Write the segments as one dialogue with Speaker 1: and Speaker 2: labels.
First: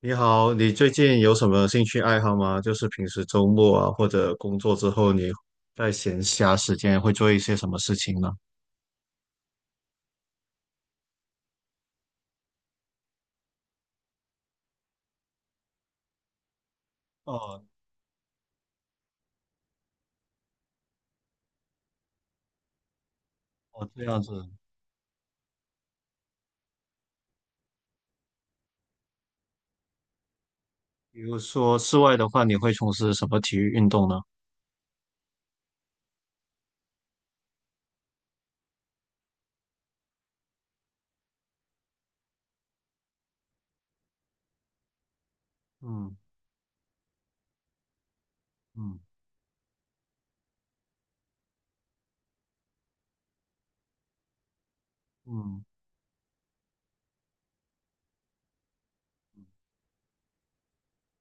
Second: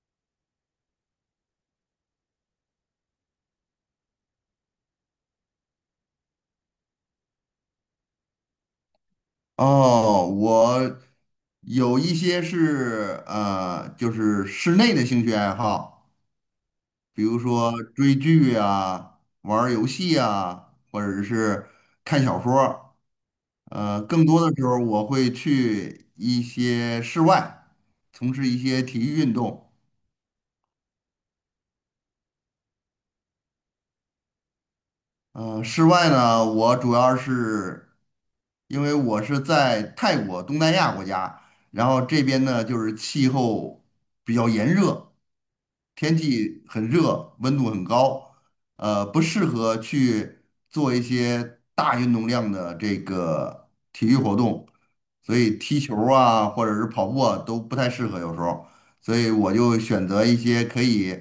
Speaker 1: 你好，你最近有什么兴趣爱好吗？就是平时周末啊，或者工作之后，你在闲暇时间会做一些什么事情呢？
Speaker 2: 哦，我有一些是就是室内的兴趣爱好，比如
Speaker 1: 哦，
Speaker 2: 说追剧啊、玩儿游戏啊，或者是看小说儿
Speaker 1: 哦，这样
Speaker 2: 更
Speaker 1: 子。
Speaker 2: 多的时候我会去一些室外，从事一些体育运动。
Speaker 1: 比如说室外的话，你会从事什么体育运动呢？
Speaker 2: 室外呢，我主要是因为我是在泰国东南亚国家，然后这边呢就是气候比较炎热。
Speaker 1: 嗯
Speaker 2: 天气很热，温度很高，
Speaker 1: 嗯
Speaker 2: 不适合去做一些大运动量的这个体育活动，所以
Speaker 1: 嗯。
Speaker 2: 踢球儿啊，或者是跑步啊，都不太适合有时候，所以我就选择一些可以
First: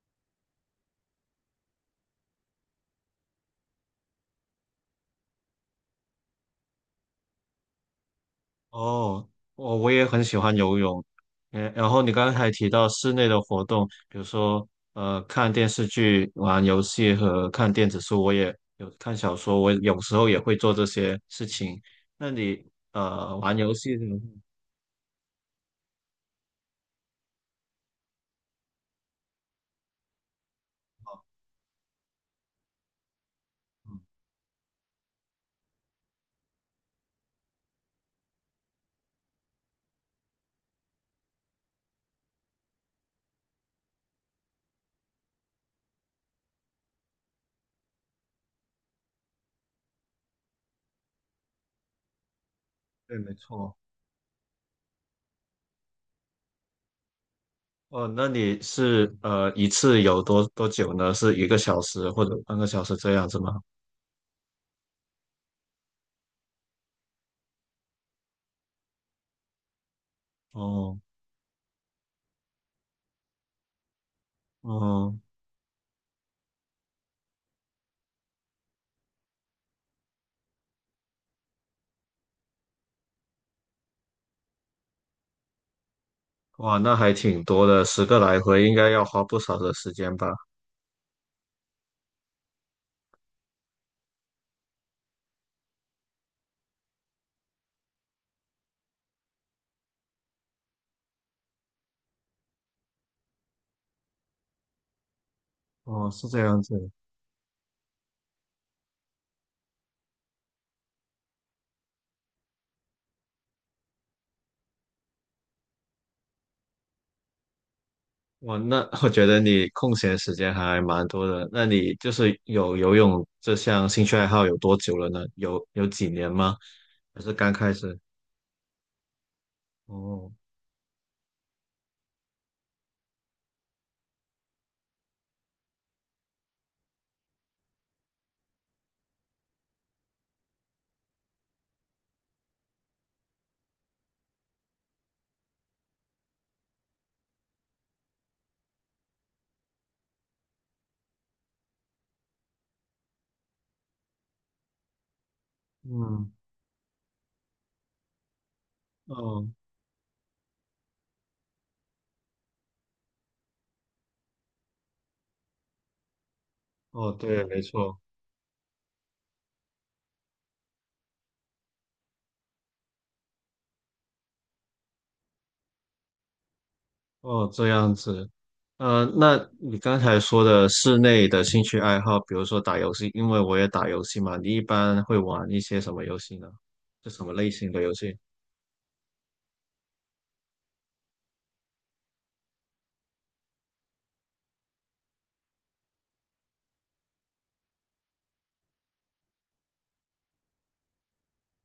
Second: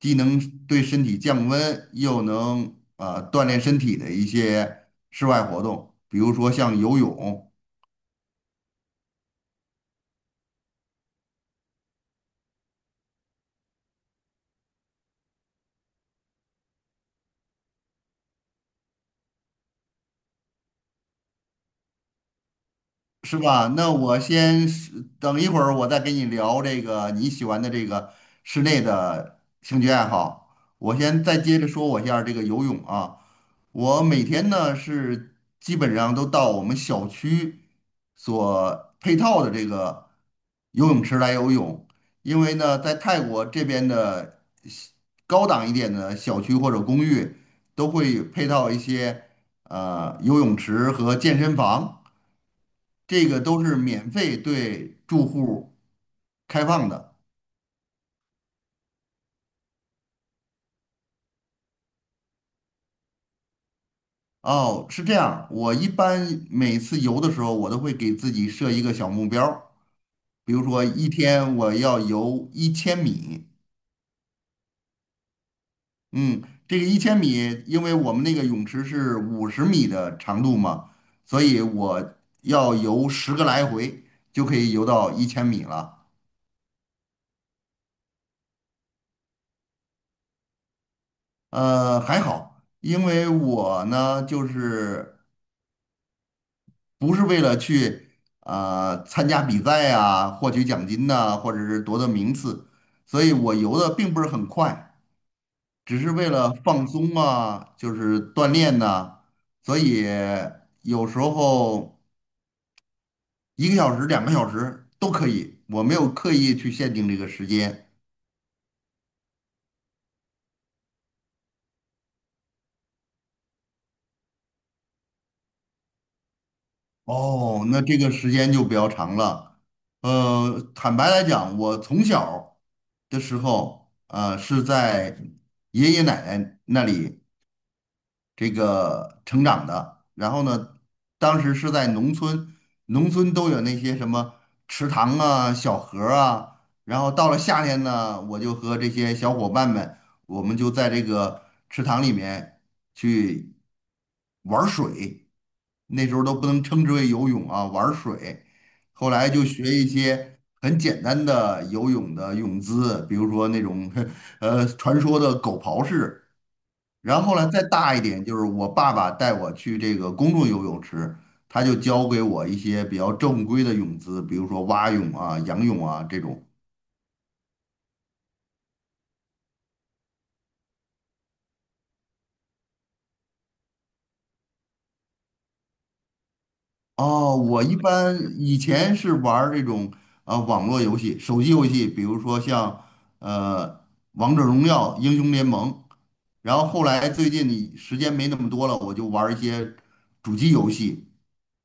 Speaker 2: 既能对身体降温，又能锻炼身体的一些室外活动，比如说像游泳。
Speaker 1: 哦，我也很喜欢游泳。嗯，然后你刚才提到室内的活动，比如说看电视剧、玩游戏和看电子书，我也有看小说，我有时候也会做这些事情。那你
Speaker 2: 是
Speaker 1: 玩
Speaker 2: 吧？
Speaker 1: 游
Speaker 2: 那
Speaker 1: 戏的话，
Speaker 2: 我先是等一会儿，我再跟你聊这个你喜欢的这个室内的兴趣爱好。我先再接着说我一下这个游泳啊，
Speaker 1: 嗯，
Speaker 2: 我每天呢是基本上都到我们小区所配套的这个游泳池来游泳，因为呢在泰国这边的高档一点的小区或者公寓都会配套一些游泳池和健身房。
Speaker 1: 对，
Speaker 2: 这
Speaker 1: 没
Speaker 2: 个都
Speaker 1: 错。
Speaker 2: 是免费对住户开放的。
Speaker 1: 哦，那你是一次有多久呢？是1个小时或者半个小时这样子吗？
Speaker 2: 哦，是这样，我一般每次游的时候，我都会给自己设一个小目标儿比如说
Speaker 1: 哦，
Speaker 2: 一天我要游一千米。
Speaker 1: 哦，
Speaker 2: 嗯，这个一千米，因为我们那个泳池是50米的长度嘛，所以我要游10个来回就可以游到一千米了。
Speaker 1: 哇，那还挺多的，10个来回应该要花不少的时间吧？
Speaker 2: 呃，还好，因为我呢就是。不是为了去参加比赛啊，获取奖金呐、或者是夺得名次，所以我游的并不是很快，只
Speaker 1: 哦，
Speaker 2: 是
Speaker 1: 是
Speaker 2: 为
Speaker 1: 这
Speaker 2: 了
Speaker 1: 样
Speaker 2: 放
Speaker 1: 子。
Speaker 2: 松啊，就是锻炼呐、所以有时候1个小时、2个小时都可以，我没有刻意去限定这个时间。
Speaker 1: 哇，那 我觉得你空闲时间还蛮多的。那你就是有游泳这项兴趣爱好有多久了呢？有几年吗？还是刚
Speaker 2: 哦，
Speaker 1: 开
Speaker 2: 那
Speaker 1: 始？
Speaker 2: 这个时间就比较长了。
Speaker 1: 哦，
Speaker 2: 坦白来讲，我从小的时候，呃，是在爷爷奶奶那里这个成长的。然后呢，当时是在农村，农村都有那些什么池塘啊、小河儿啊。然后到了夏天呢，我就和这些小伙伴们，我们就在这个池塘里面去玩儿水。那时候
Speaker 1: 嗯，
Speaker 2: 都不能称之为游泳啊，玩儿水。后来就
Speaker 1: 哦，
Speaker 2: 学一些很简单的游泳的泳姿，比如说那种 传说的狗刨式。
Speaker 1: 哦，
Speaker 2: 然后
Speaker 1: 对，
Speaker 2: 呢，
Speaker 1: 没
Speaker 2: 再大
Speaker 1: 错，
Speaker 2: 一点，就是我爸爸带我去这个公众游泳池，他就教给我一些比较正规的泳姿，比如说蛙泳啊、仰泳啊这种。
Speaker 1: 哦，这样子。那你刚才说的室内的兴趣爱好，比如说打游戏，因为我也打游戏嘛，你一般会玩一些什么游戏呢？是什么
Speaker 2: 哦，
Speaker 1: 类
Speaker 2: 我
Speaker 1: 型
Speaker 2: 一
Speaker 1: 的游戏？
Speaker 2: 般以前是玩儿这种啊、网络游戏、手机游戏，比如说像呃《王者荣耀》《英雄联盟》，然后后来最近你时间没那么多了，我就玩儿一些主机游戏，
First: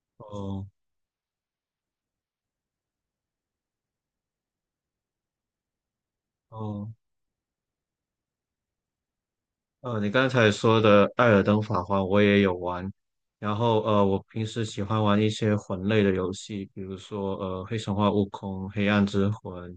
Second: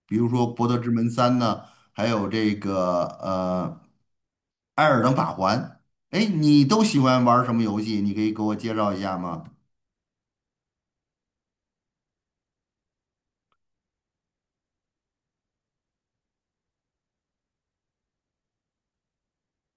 Speaker 2: 比如说
Speaker 1: 哦，
Speaker 2: 《博德之门三》呢，还有这个艾尔登法环。哎，你都
Speaker 1: 哦。
Speaker 2: 喜欢玩什么游戏？你可以给我介绍一下吗？
Speaker 1: 你刚才说的《艾尔登法环》我也有玩，然后我平时喜欢玩一些魂类的游戏，比如说《黑神话：悟空》《黑暗之魂》，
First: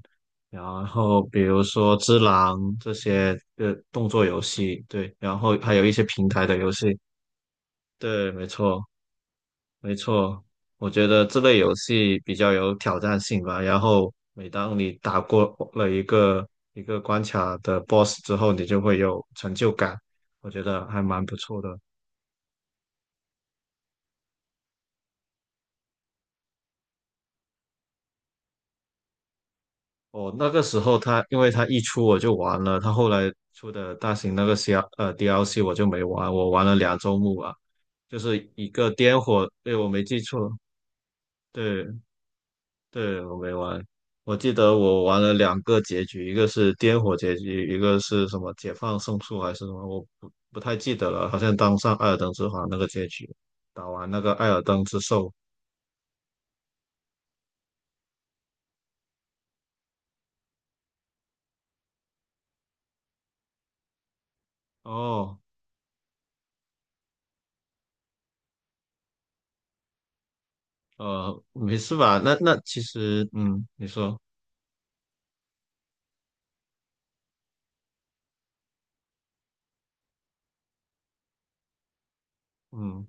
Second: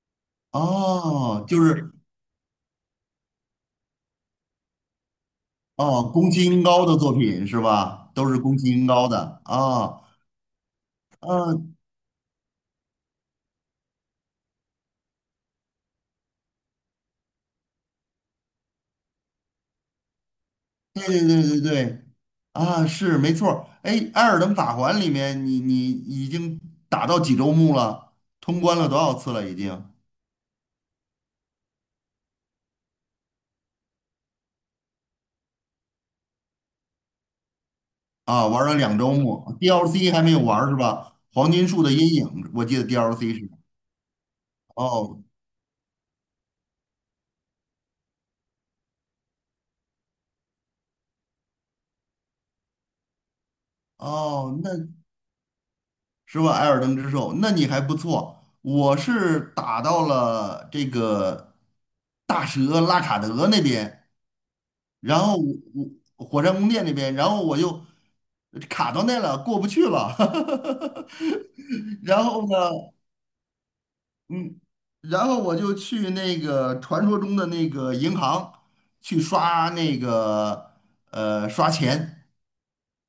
Speaker 1: 然后比
Speaker 2: 哦，就
Speaker 1: 如
Speaker 2: 是
Speaker 1: 说《只狼》这些动作游戏，对，然后还有一些
Speaker 2: 哦，
Speaker 1: 平
Speaker 2: 宫崎
Speaker 1: 台的
Speaker 2: 英
Speaker 1: 游
Speaker 2: 高的
Speaker 1: 戏，
Speaker 2: 作品是吧？
Speaker 1: 对，
Speaker 2: 都是
Speaker 1: 没
Speaker 2: 宫崎英
Speaker 1: 错。
Speaker 2: 高的
Speaker 1: 没
Speaker 2: 啊
Speaker 1: 错，我觉得这
Speaker 2: 啊，
Speaker 1: 类游戏比较有挑战性吧。然后每当你打过了一个一个关卡的 BOSS 之后，你就会有成就感，我觉得还
Speaker 2: 对
Speaker 1: 蛮不
Speaker 2: 对对对
Speaker 1: 错的。
Speaker 2: 对，啊是没错儿。哎，艾尔登法环里面你已经打到几周目了？通关了多少次了已经？
Speaker 1: 哦，那个时候它因为它一出我就玩了，它后来出的大型那个 DLC 我就没玩，我玩了2周目啊，就
Speaker 2: 啊，
Speaker 1: 是
Speaker 2: 玩
Speaker 1: 一
Speaker 2: 了
Speaker 1: 个
Speaker 2: 两周
Speaker 1: 颠火，
Speaker 2: 目
Speaker 1: 对，我没
Speaker 2: ，DLC
Speaker 1: 记
Speaker 2: 还没有
Speaker 1: 错，
Speaker 2: 玩儿是吧？黄金树的
Speaker 1: 对，
Speaker 2: 阴影，我记得
Speaker 1: 对，
Speaker 2: DLC
Speaker 1: 我
Speaker 2: 是。
Speaker 1: 没玩。我记得我玩
Speaker 2: 哦
Speaker 1: 了2个结局，一个是颠火结局，一个是什么解放圣树还是什么，我不太记得了。好像当上艾尔登之皇那个结局，打完那个艾
Speaker 2: 哦，
Speaker 1: 尔
Speaker 2: 那
Speaker 1: 登之兽。
Speaker 2: 是吧？艾尔登之兽，那你还不错。我是打到了这个大蛇拉卡德那边，然后
Speaker 1: 哦，
Speaker 2: 我火山宫殿那边，然后我就卡到那了，过不去了。
Speaker 1: 没事 吧？
Speaker 2: 然
Speaker 1: 那
Speaker 2: 后呢，
Speaker 1: 那其实，嗯，你说，
Speaker 2: 嗯，然后我就去那个传说中的那个银行去刷那个刷钱。
Speaker 1: 嗯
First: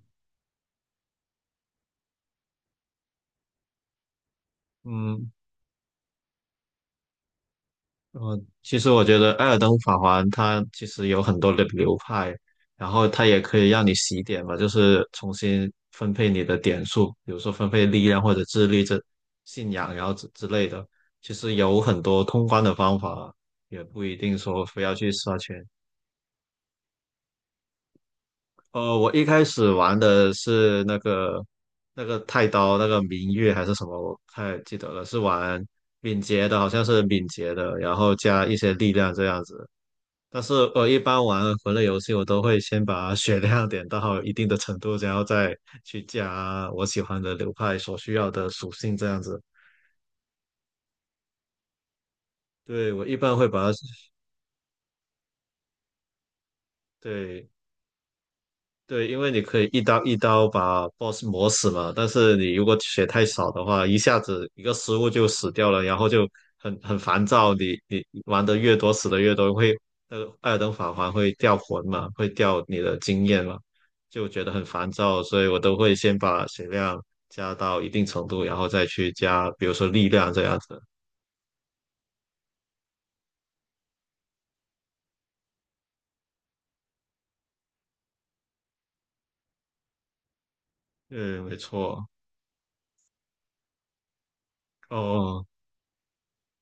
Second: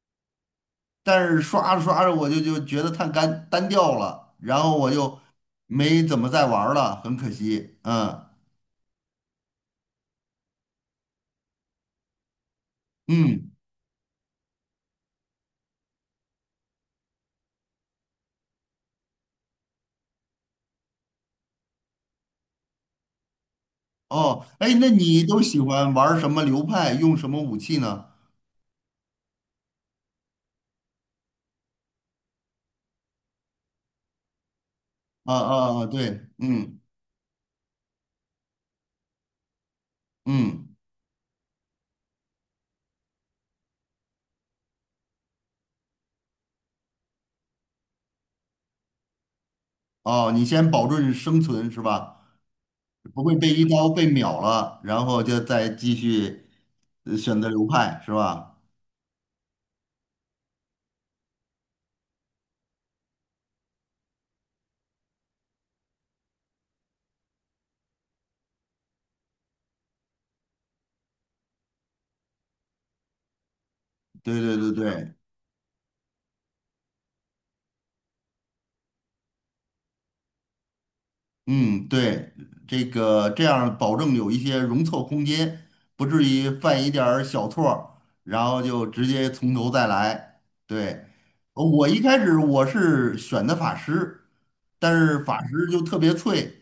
Speaker 2: 但是刷着刷着我就觉得太干单调了，然后我就
Speaker 1: 嗯，
Speaker 2: 没怎么再玩儿了，很可惜。嗯
Speaker 1: 其实我觉得《艾尔登法环》它其实有很多的流派，然后它也
Speaker 2: 嗯，
Speaker 1: 可以让你洗点嘛，就是重新分配你的点数，比如说分配力量或者智力这信仰，然后之类的。其实有很多通关的方法，也不一定
Speaker 2: 哦，
Speaker 1: 说
Speaker 2: 哎，
Speaker 1: 非
Speaker 2: 那
Speaker 1: 要去
Speaker 2: 你
Speaker 1: 刷
Speaker 2: 都喜
Speaker 1: 全。
Speaker 2: 欢玩儿什么流派，用什么武器呢？
Speaker 1: 我一开始玩的是那个太刀，那个明月还是什么，我不太记得了，是
Speaker 2: 啊
Speaker 1: 玩
Speaker 2: 啊啊，对，
Speaker 1: 敏捷的，好
Speaker 2: 嗯
Speaker 1: 像是敏捷的，然后加一些力量这样子。但是
Speaker 2: 嗯，
Speaker 1: 我一般玩魂类游戏，我都会先把血量点到一定的程度，然后再去加我喜欢的流派所需要的属性，这样子。
Speaker 2: 哦，你先保证生存是吧？
Speaker 1: 对，我一
Speaker 2: 不
Speaker 1: 般
Speaker 2: 会
Speaker 1: 会
Speaker 2: 被一
Speaker 1: 把它，
Speaker 2: 刀被秒了，然后就再继续选择
Speaker 1: 对，
Speaker 2: 流派是吧？
Speaker 1: 对，因为你可以一刀一刀把 boss 磨死嘛，但是你如果血太少的话，一下子一个失误就死掉了，然后就很烦躁。你玩的越多，死的越多，会那个艾尔登法环会掉魂嘛，会掉你的经验嘛，就
Speaker 2: 对
Speaker 1: 觉得
Speaker 2: 对
Speaker 1: 很
Speaker 2: 对
Speaker 1: 烦
Speaker 2: 对，
Speaker 1: 躁，所以我都会先把血量加到一定程度，然后再去加，比如说力量这样子。
Speaker 2: 嗯，对，这个这样保证有一些容错空间，不至于犯一点儿小错儿，然后就直接从头再来。对，
Speaker 1: 嗯，没
Speaker 2: 我一
Speaker 1: 错。
Speaker 2: 开始我是选的法师，但是
Speaker 1: 哦，
Speaker 2: 法师就特别脆，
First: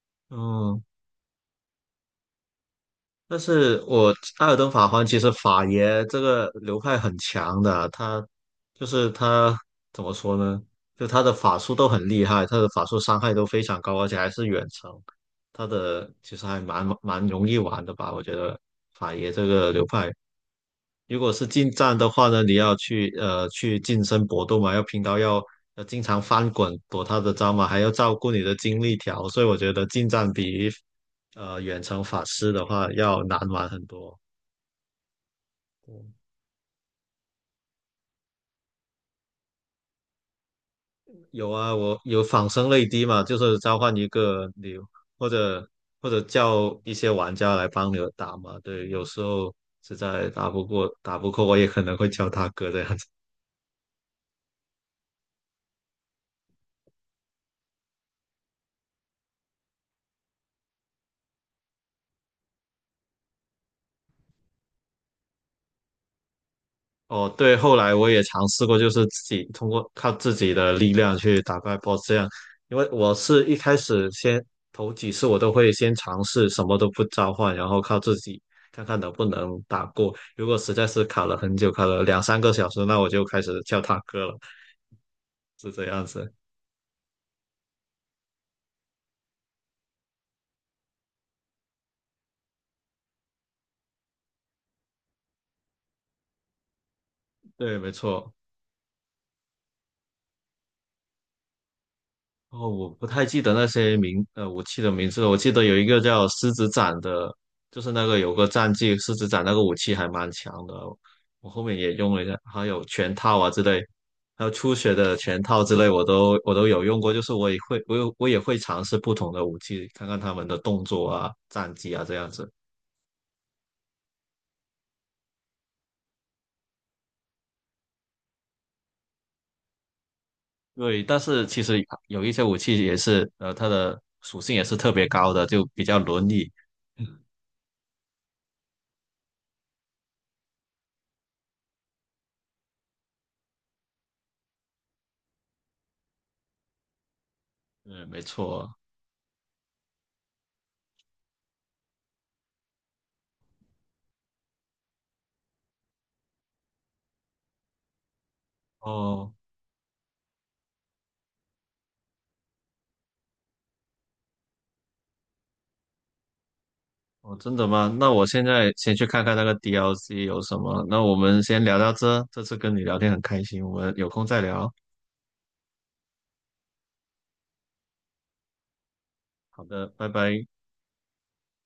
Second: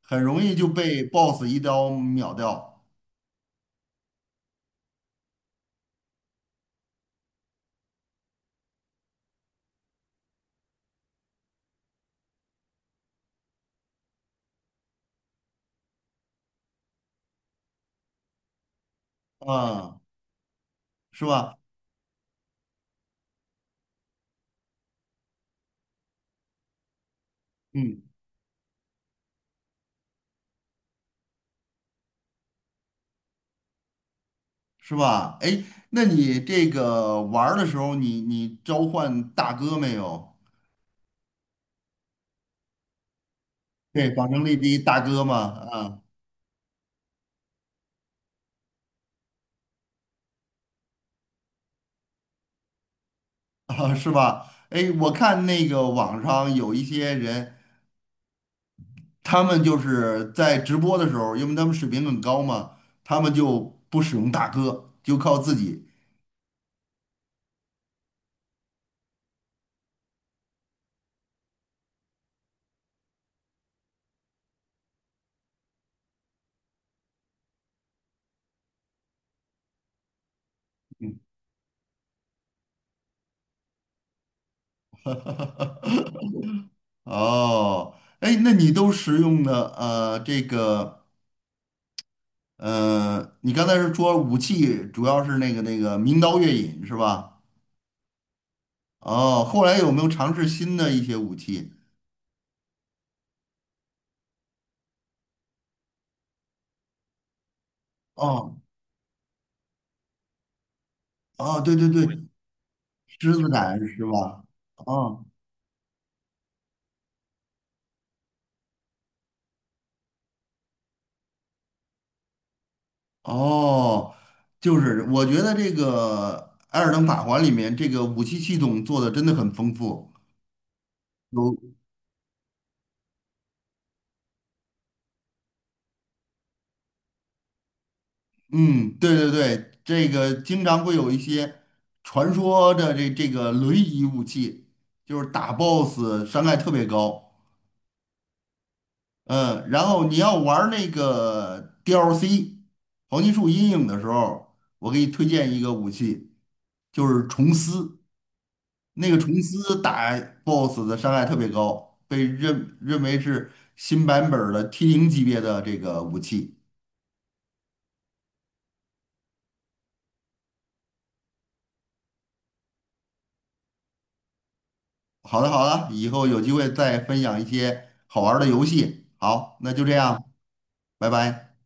Speaker 2: 很容易就
Speaker 1: 嗯，
Speaker 2: 被 BOSS 一刀秒掉，
Speaker 1: 但是我艾尔登法环其实法爷这个流派很强的，他就是他怎么说呢？就他的法术都很厉害，他的法术伤害都非常高，而且还是远程。他的其实还蛮容易玩的吧？我觉得法爷这个流
Speaker 2: 啊，
Speaker 1: 派。如
Speaker 2: 是
Speaker 1: 果是
Speaker 2: 吧？
Speaker 1: 近战的话呢，你要去去近身搏斗嘛，要拼刀，要经常翻滚躲他的招嘛，还要
Speaker 2: 嗯，
Speaker 1: 照顾你的精力条，所以我觉得近战比远程法师的话要难玩很多。
Speaker 2: 是吧？哎，那
Speaker 1: 嗯，
Speaker 2: 你这个玩儿的时候你，你召唤大哥没有？
Speaker 1: 有啊，我有仿生泪滴嘛，就是召唤一
Speaker 2: 对，仿生
Speaker 1: 个
Speaker 2: 力第
Speaker 1: 你
Speaker 2: 一大哥
Speaker 1: 或
Speaker 2: 嘛，
Speaker 1: 者
Speaker 2: 啊。
Speaker 1: 或者叫一些玩家来帮你打嘛。对，有时候实在打不过打不过，我也可能会叫大哥这样子。
Speaker 2: 啊，是吧？哎，我看那个网上有一些人，他们就是在直播的时候，因为他们水平很高嘛，他们就不使用大哥，就靠自己。
Speaker 1: 哦，对，后来我也尝试过，就是自己通过靠自己的力量去打怪 BOSS 这样，因为我是一开始先头几次我都会先尝试什么都不召唤，然后靠自己看看能不能打过。如果实在是卡了很久，卡了两三个小时，那我就开始叫大哥了，是这样子。
Speaker 2: 哦，哎，那你都使用的这个你刚才是说武器主要是那个名刀月影是吧？
Speaker 1: 对，没错。
Speaker 2: 哦，后来有没有尝试新的一些武器？
Speaker 1: 哦，我不太记得那些名，武器的名字了。我记得有一个叫狮子斩的，就是那个有个
Speaker 2: 哦
Speaker 1: 战绩，狮子斩那个武器还蛮强的。我
Speaker 2: 哦，
Speaker 1: 后
Speaker 2: 对
Speaker 1: 面
Speaker 2: 对
Speaker 1: 也
Speaker 2: 对，
Speaker 1: 用了一下，还有拳
Speaker 2: 狮
Speaker 1: 套
Speaker 2: 子
Speaker 1: 啊之
Speaker 2: 斩
Speaker 1: 类，
Speaker 2: 是吧？
Speaker 1: 还有初学的
Speaker 2: 哦。
Speaker 1: 拳套之类，我都有用过。就是我也会，我也会尝试不同的武器，看看他们的动作啊、战绩啊这样子。
Speaker 2: 哦，就是我觉得这个《艾尔登法环》里面这个武器系统做的真的很丰富，
Speaker 1: 对，但是
Speaker 2: 有，
Speaker 1: 其实有一些武器也是，它的属性也是特别高的，就比较轮椅。
Speaker 2: 嗯，对对对，这个经常会有一些传说的这个轮椅武器，就是打 BOSS 伤害特别高，
Speaker 1: 嗯，没错。
Speaker 2: 嗯，然后你要玩儿那个 DLC 黄金树阴影的时候，我给你推荐一个武器，就是虫丝。那个
Speaker 1: 哦，
Speaker 2: 虫丝打 BOSS 的伤害特别高，被认为是新版本儿的 T0级别的这个武器。
Speaker 1: 哦，真的吗？那我现在先去看看那个 DLC 有什么。那我们先聊到这，这次跟你聊天很开心，我们有空再聊。
Speaker 2: 好的，好的，以后有机会再分享一些好玩儿的游戏。好，
Speaker 1: 好
Speaker 2: 那就
Speaker 1: 的，
Speaker 2: 这
Speaker 1: 拜
Speaker 2: 样，
Speaker 1: 拜。
Speaker 2: 拜拜。